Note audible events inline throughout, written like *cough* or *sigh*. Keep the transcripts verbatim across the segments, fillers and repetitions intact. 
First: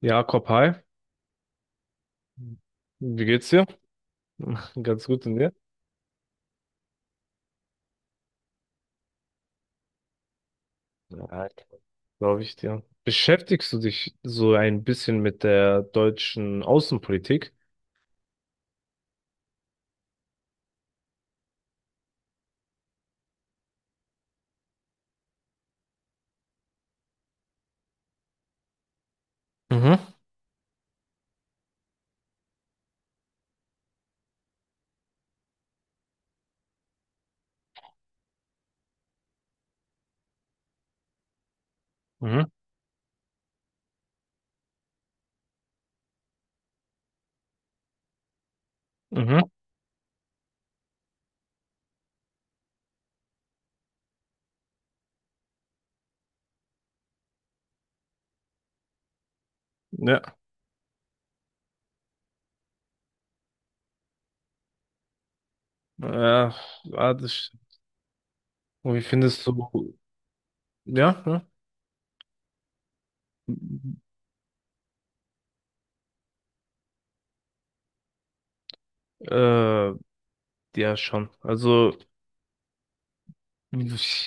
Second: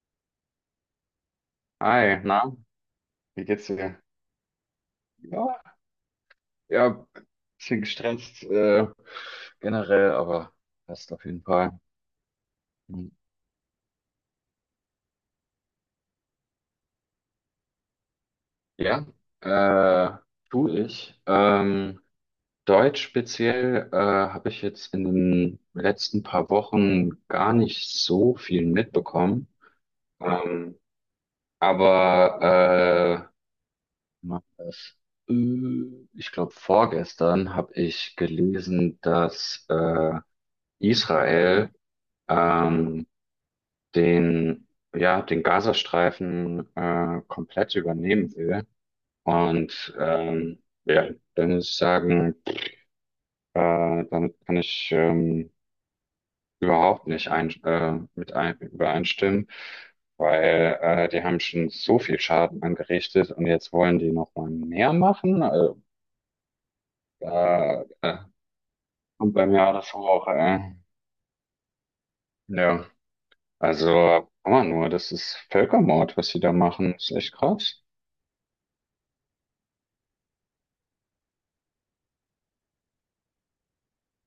Jakob, hi. Hi, na, Wie wie geht's geht's dir? dir? *laughs* Ganz gut und dir? Ja, ja, bisschen gestresst äh, generell, aber passt auf jeden Ja, Fall. glaube ich dir. Hm. Beschäftigst du dich so ein bisschen mit der deutschen Außenpolitik? Ja, äh, tu ich. Ähm, Deutsch speziell äh, habe ich jetzt in den letzten paar Wochen gar nicht so viel mitbekommen. Mhm, Ähm, aber äh, mach das. Äh, ich glaube, vorgestern habe ich gelesen, dass äh, Israel mhm, ähm, den, ja, den Gazastreifen äh, komplett übernehmen will. mhm. Und ähm, ja, dann muss ich sagen, äh, damit kann ich ähm, überhaupt nicht ein, äh, mit ein, übereinstimmen, Ja. weil äh, die haben schon so viel Schaden angerichtet und jetzt wollen die noch mal mehr machen. Also, Ja, ja, das, da äh, und wie kommt findest bei mir alles du? hoch. Äh, Ja, ja. ja, also, aber nur, das ist Völkermord, was sie da machen. Das ist echt krass. Äh, ja, schon. Also,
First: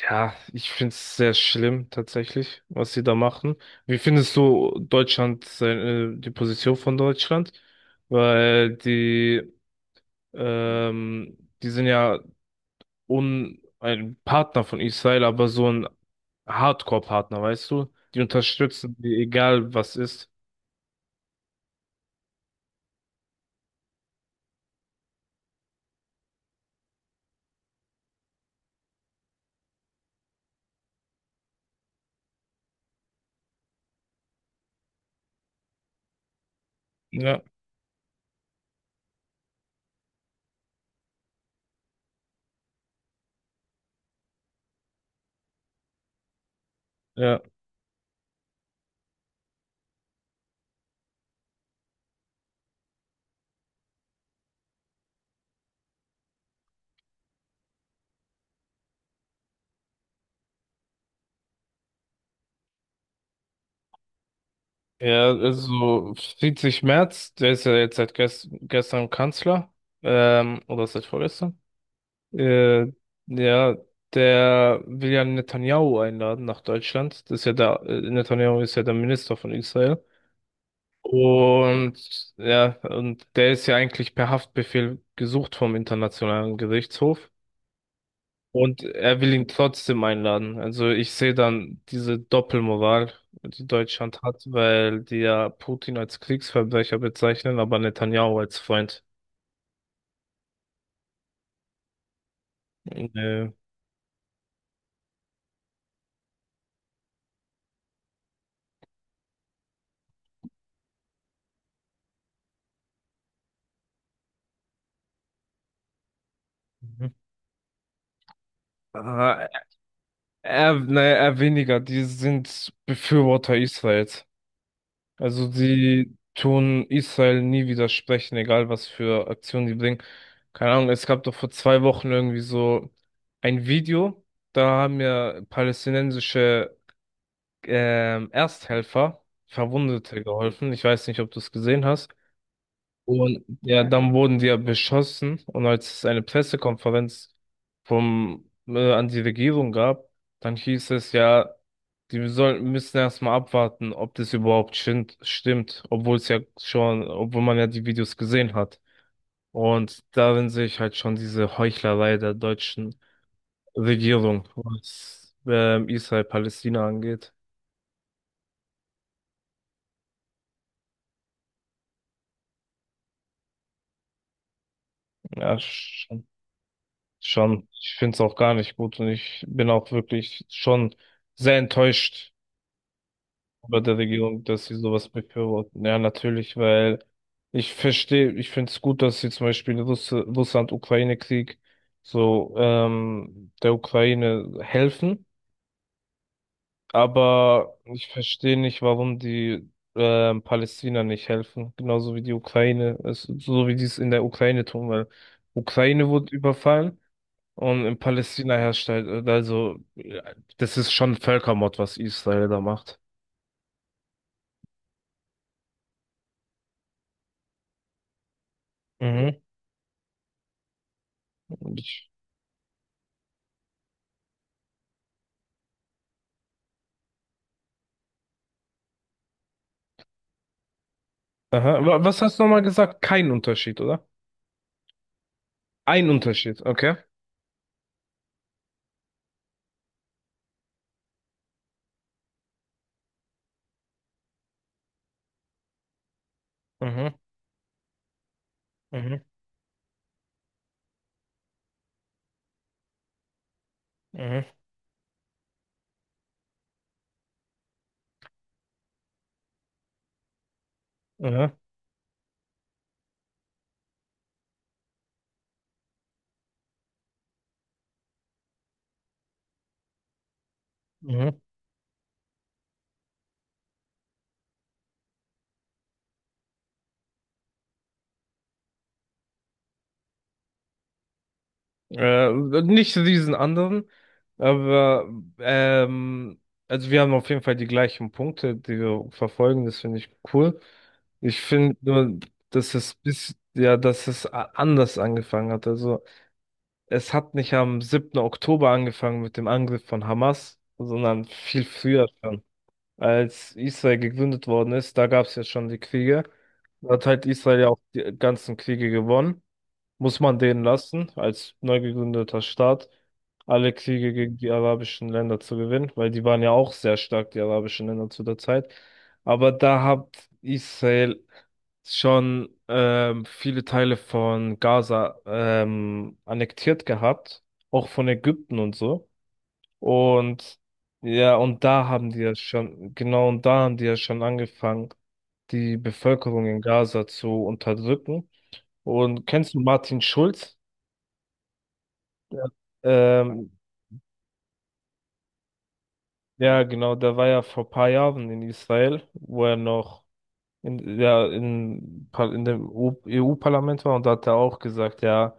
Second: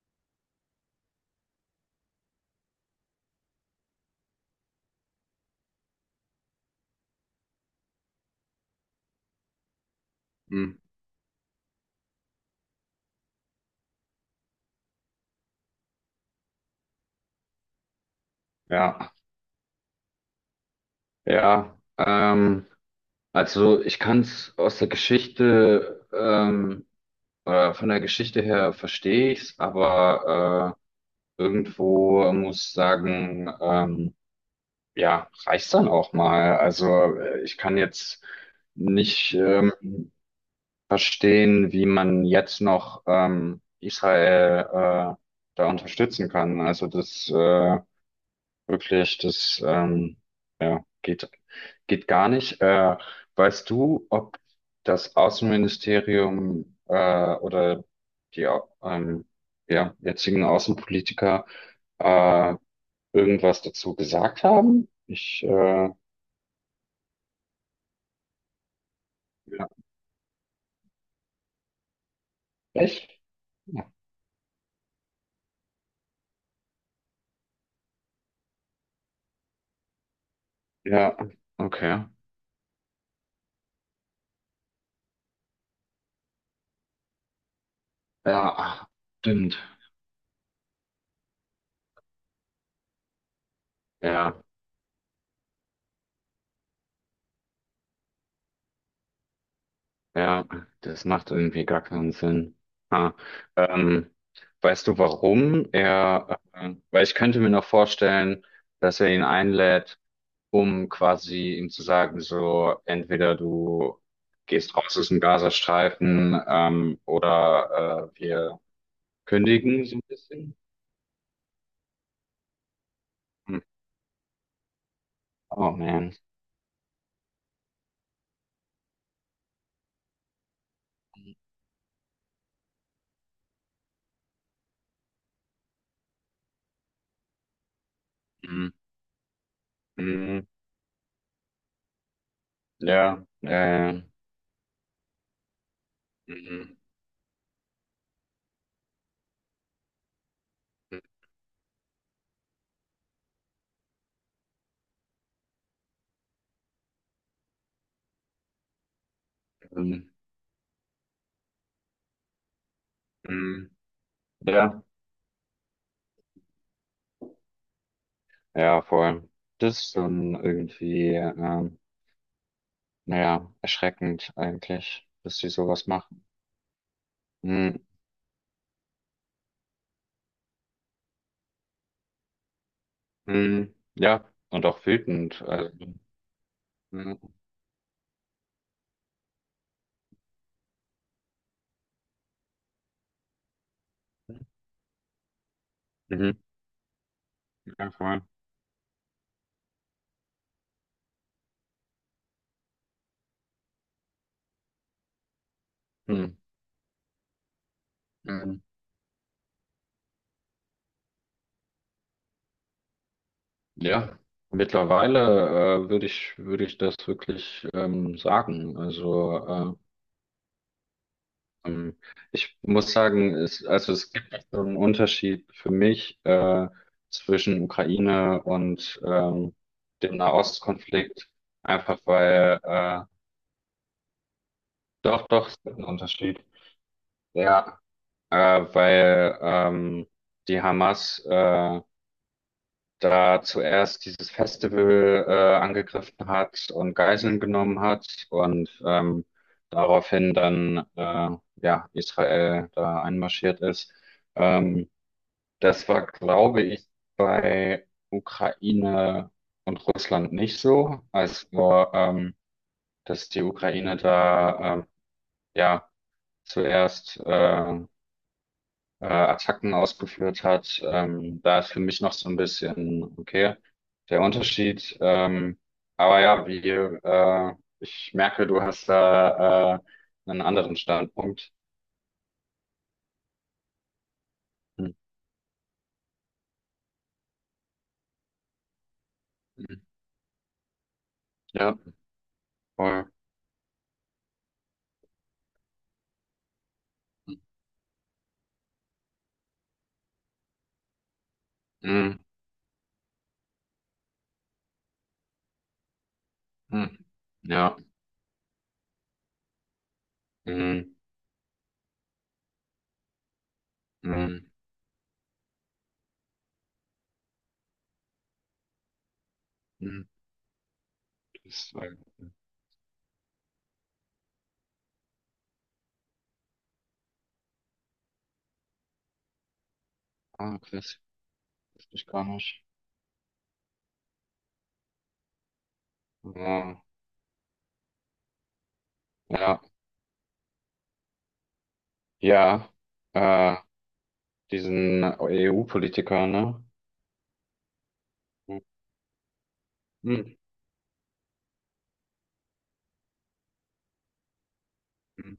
Ja, ich finde es sehr schlimm tatsächlich, was sie da machen. Wie findest du Deutschland, seine, die Position von Deutschland? Weil die Hm. Ähm, die sind ja un ein Partner von Israel, aber so ein Hardcore-Partner, weißt du? Die unterstützen Ja. die, egal was ist. Ja, ähm, also ich kann es aus der Geschichte, ähm, äh, von der Geschichte her verstehe ich's, aber äh, irgendwo muss ich sagen, ähm, ja, reicht's dann auch mal. Also Ja, äh, ich kann jetzt nicht ähm, verstehen, wie man jetzt noch ähm, Israel äh, da unterstützen kann. Also das ja. äh, wirklich, das ähm, ja, geht, geht gar nicht. Äh, weißt du, ob das Außenministerium äh, oder die ähm, ja, jetzigen Außenpolitiker äh, irgendwas dazu gesagt haben? Ja, Ich, äh, also Friedrich Merz, der ist ja jetzt seit gest gestern ja, Kanzler, ähm, oder seit vorgestern. Äh, echt? ja, der will ja Netanyahu einladen nach Deutschland. Das ist ja der, äh, Netanyahu ist ja der Minister von Israel. Ja, okay. Und ja, und der ist ja eigentlich per Haftbefehl gesucht vom Internationalen Gerichtshof. Ja, Und ach, er will ihn stimmt. trotzdem einladen. Also ich sehe dann diese Doppelmoral, die Deutschland Ja. hat, weil die ja Putin als Kriegsverbrecher bezeichnen, aber Netanyahu als Freund. Ja, das macht irgendwie gar keinen Sinn. Ha. Äh, Ähm, weißt du, warum er, äh, weil ich könnte mir noch vorstellen, dass er ihn einlädt, um quasi ihm zu sagen, so, entweder du gehst raus aus dem Gazastreifen, ähm, Mhm. oder äh, wir äh, kündigen so ein bisschen. Er, naja, er weniger, die sind Befürworter Hm. Israels. Also Oh man. sie tun Israel nie widersprechen, egal was für Aktionen die bringen. Keine Ahnung, es gab doch vor zwei Wochen irgendwie so ein Video, da haben ja palästinensische ähm, Hm, Ersthelfer Verwundete hm, geholfen. Ich weiß nicht, ob du es gesehen hast. ja, Und ja, äh, dann wurden die ja beschossen. Und als es eine hm, Pressekonferenz vom, äh, an die Regierung gab, dann hieß hm, es ja, die sollen, müssen erstmal abwarten, ob das überhaupt stimmt, stimmt, obwohl es ja schon, obwohl man ja die Videos gesehen hat. hm, Und darin sehe ich halt schon diese Heuchlerei der deutschen hm, Regierung, ja. was ähm, Israel-Palästina angeht. Ja, voll. Das ist dann irgendwie, ähm, naja, erschreckend eigentlich, dass sie Ja, sowas machen. schon, schon. Mhm. Ich finde es auch gar nicht gut und ich bin auch wirklich schon sehr enttäuscht Mhm. bei der Ja, Regierung, dass und sie auch sowas wütend. Also, befürworten. Ja, natürlich, weil mhm. ich verstehe, ich finde es gut, dass sie zum Beispiel Russ Russland-Ukraine-Krieg so ähm, der Ukraine helfen, Mhm. aber Ja, ich voll. verstehe nicht, warum die ähm, Palästina nicht helfen, genauso wie die Ukraine, es, so wie die es in der Ukraine tun, weil Ukraine wurde Mhm. überfallen. Und in Palästina Mhm. herrscht halt, also, ja, das ist schon Völkermord, was Israel da macht. Ja, mittlerweile, äh, würde ich, würde ich das wirklich, ähm, sagen. Mhm. Also, äh, Ähm, ich muss sagen, es, also es gibt so einen Unterschied für mich äh, zwischen Ukraine und ähm, dem Nahostkonflikt, Aha. Wa- einfach Was hast du weil, nochmal gesagt? äh, Kein Unterschied, oder? doch, doch, es gibt einen Ein Unterschied. Unterschied, okay. Ja, äh, weil ähm, die Hamas äh, da zuerst dieses Festival äh, angegriffen hat und Mhm, Geiseln genommen hat und mhm, ähm, daraufhin dann äh, ja, Israel da einmarschiert ist. mhm, Ähm, Das war, glaube ich, bei Ukraine und Russland nicht so. Es mhm, war, ähm, dass die Ukraine da ähm, ja zuerst äh, äh, Attacken ausgeführt hat. mhm. Ähm, da ist für mich noch so ein bisschen, okay, der Unterschied. Ähm, aber ja, wie, äh, ich merke, du hast da äh, einen anderen Standpunkt. Äh, Nicht diesen anderen, Hm, aber ähm, also wir haben auf jeden Fall die gleichen Punkte, die wir verfolgen. hm, Das finde ich cool. Ich finde ja, nur, dass es voll. bis, ja, dass es a- anders angefangen hat. Also es hat nicht am siebten Oktober angefangen mit dem Angriff von Hamas, sondern viel früher Hm, schon. Als Israel gegründet worden ist, da gab es ja schon die Kriege. hm, Da hat halt Israel ja ja. auch die ganzen Kriege gewonnen. Muss man denen Hm, lassen, als neu gegründeter Staat, alle Kriege gegen hm, die arabischen Länder zu gewinnen, weil die waren ja auch sehr stark, die arabischen Länder zu der Zeit. Aber da hm. hat Israel Das war, schon ähm, viele Teile von Gaza ähm, annektiert gehabt, auch von Ägypten und so. ah, Und krass, ja, und da wusste ich haben die gar ja nicht. schon, genau, und da haben die ja schon angefangen, die Bevölkerung in Ja, Gaza zu unterdrücken. Und kennst du ja, Martin Schulz? Ja. ja, Ähm, äh, diesen E U-Politiker, ne? ja, genau, der war ja vor paar Jahren in Israel, wo er noch Hm, in, ja, in, Par- in dem E U-Parlament war und da hat er auch gesagt, hm, ja,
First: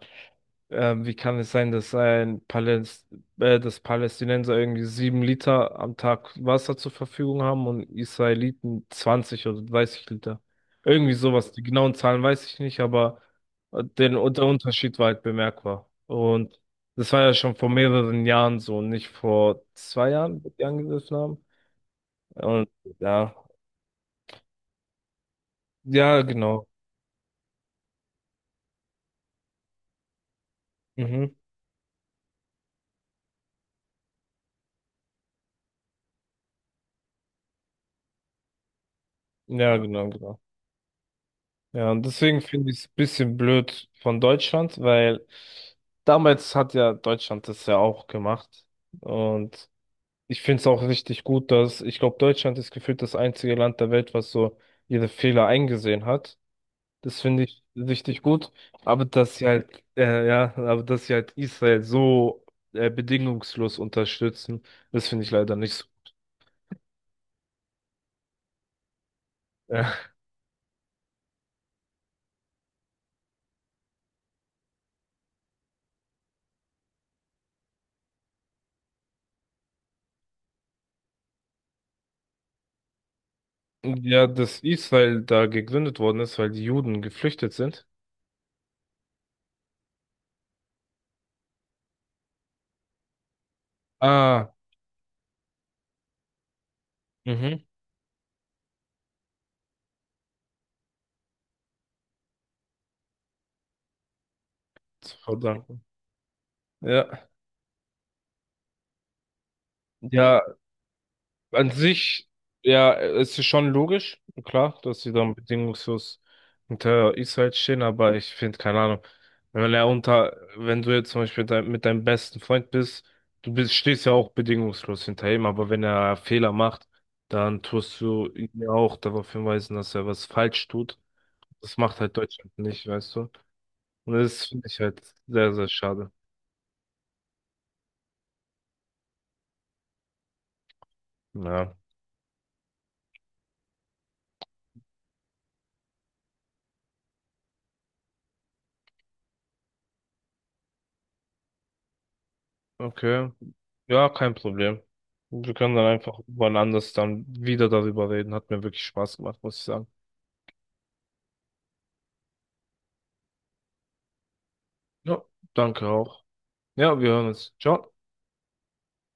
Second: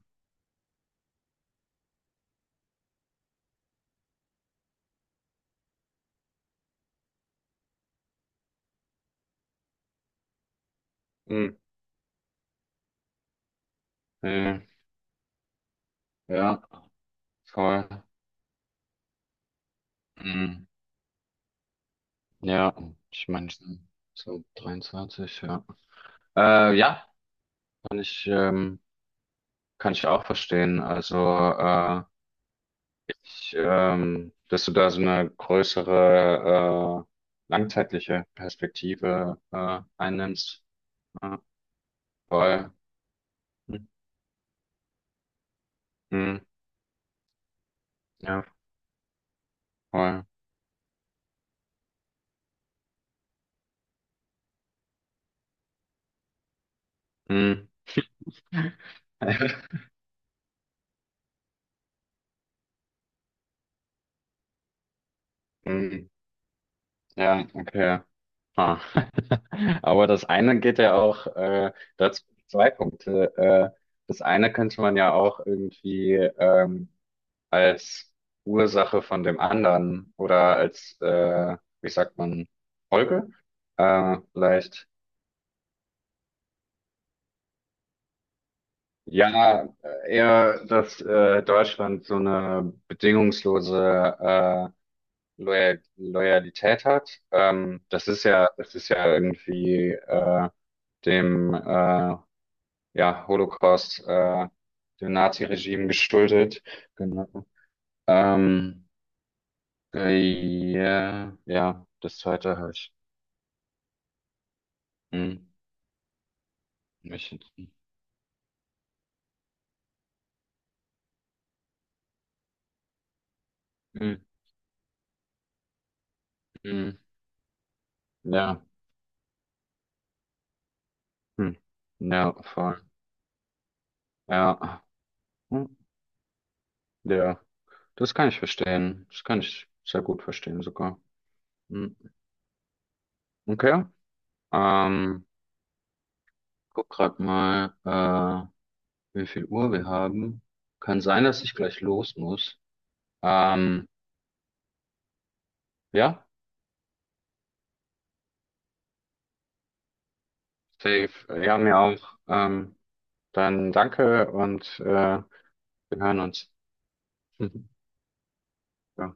Ähm, wie kann es sein, dass ein Paläst äh, dass Palästinenser irgendwie sieben Liter am Tag Wasser zur Verfügung haben und Israeliten zwanzig oder dreißig Liter? Irgendwie sowas. hm, Die genauen Zahlen weiß ich nicht, aber äh, den, der äh, Unterschied war halt bemerkbar. Und ja, das war ja schon vor voll. mehreren Jahren so, nicht vor zwei Jahren, wo die Hm, angegriffen haben. Und ja, ich ja, meine, so dreiundzwanzig, ja. ja, genau. Äh, ja, kann ich, ähm, kann ich auch verstehen. Also, Mhm. äh, ich, ähm, dass du da so eine größere, äh, langzeitliche Perspektive, Ja, äh, genau, genau. einnimmst. äh, Ja, und deswegen finde Voll. ich es ein bisschen blöd von Deutschland, weil Mhm. damals hat ja Deutschland das ja auch Ja, gemacht. Und voll. ich finde es auch richtig gut, dass ich glaube, Deutschland ist gefühlt das einzige Land der Welt, was so ihre Fehler eingesehen hat. Das finde ich Mhm. richtig gut. Aber dass sie halt, äh, ja, aber dass sie halt Israel so äh, bedingungslos unterstützen, das finde ich leider nicht so. Mhm. *laughs* Ja, okay. Ah. *laughs* Aber Ja. das eine geht ja auch, äh, dazu zwei Punkte. Äh, das eine könnte man ja auch irgendwie ähm, als Ursache von dem anderen oder als, äh, wie sagt man, Folge? Äh, Ja, dass vielleicht. Israel da gegründet worden ist, weil die Juden geflüchtet sind. Ja, eher, dass äh, Deutschland so eine bedingungslose Ah. äh, Loyal Loyalität hat. Mhm. Ähm, das ist ja, das ist ja irgendwie äh, dem äh, ja, Holocaust, äh, dem Verdanken. Nazi-Regime geschuldet. Genau. Ja. Ähm, Ja, äh, ja, an ja, das sich, zweite habe ja, ich. es ist schon logisch, klar, dass sie dann Hm, bedingungslos hinter mich, Israel stehen, aber ich finde, keine Ahnung, wenn er unter, wenn du jetzt zum Beispiel dein, mit deinem besten Freund bist, du bist, stehst ja hm, auch bedingungslos hinter ihm, aber wenn er Fehler macht, hm, dann tust du ihn ja, ja auch darauf hinweisen, dass er was falsch tut. hm, Das macht halt ja, Deutschland voll. nicht, weißt du? Und das Ja, finde ich halt sehr, sehr hm, schade. ja, das kann ich verstehen. Das kann ich sehr gut verstehen sogar. Ja, Hm, okay. Ähm, guck grad mal, äh, wie viel Uhr wir haben. Kann sein, dass ich gleich los muss. okay. Ähm, Ja, kein Problem. Wir können dann einfach ja, wann anders dann wieder darüber reden. Hat mir wirklich Spaß gemacht, muss ich sagen. safe. Ja, mir auch. Ähm, dann danke und äh, wir Ja. Danke hören auch. uns. Ja, wir hören uns. *laughs* Ciao. Mhm.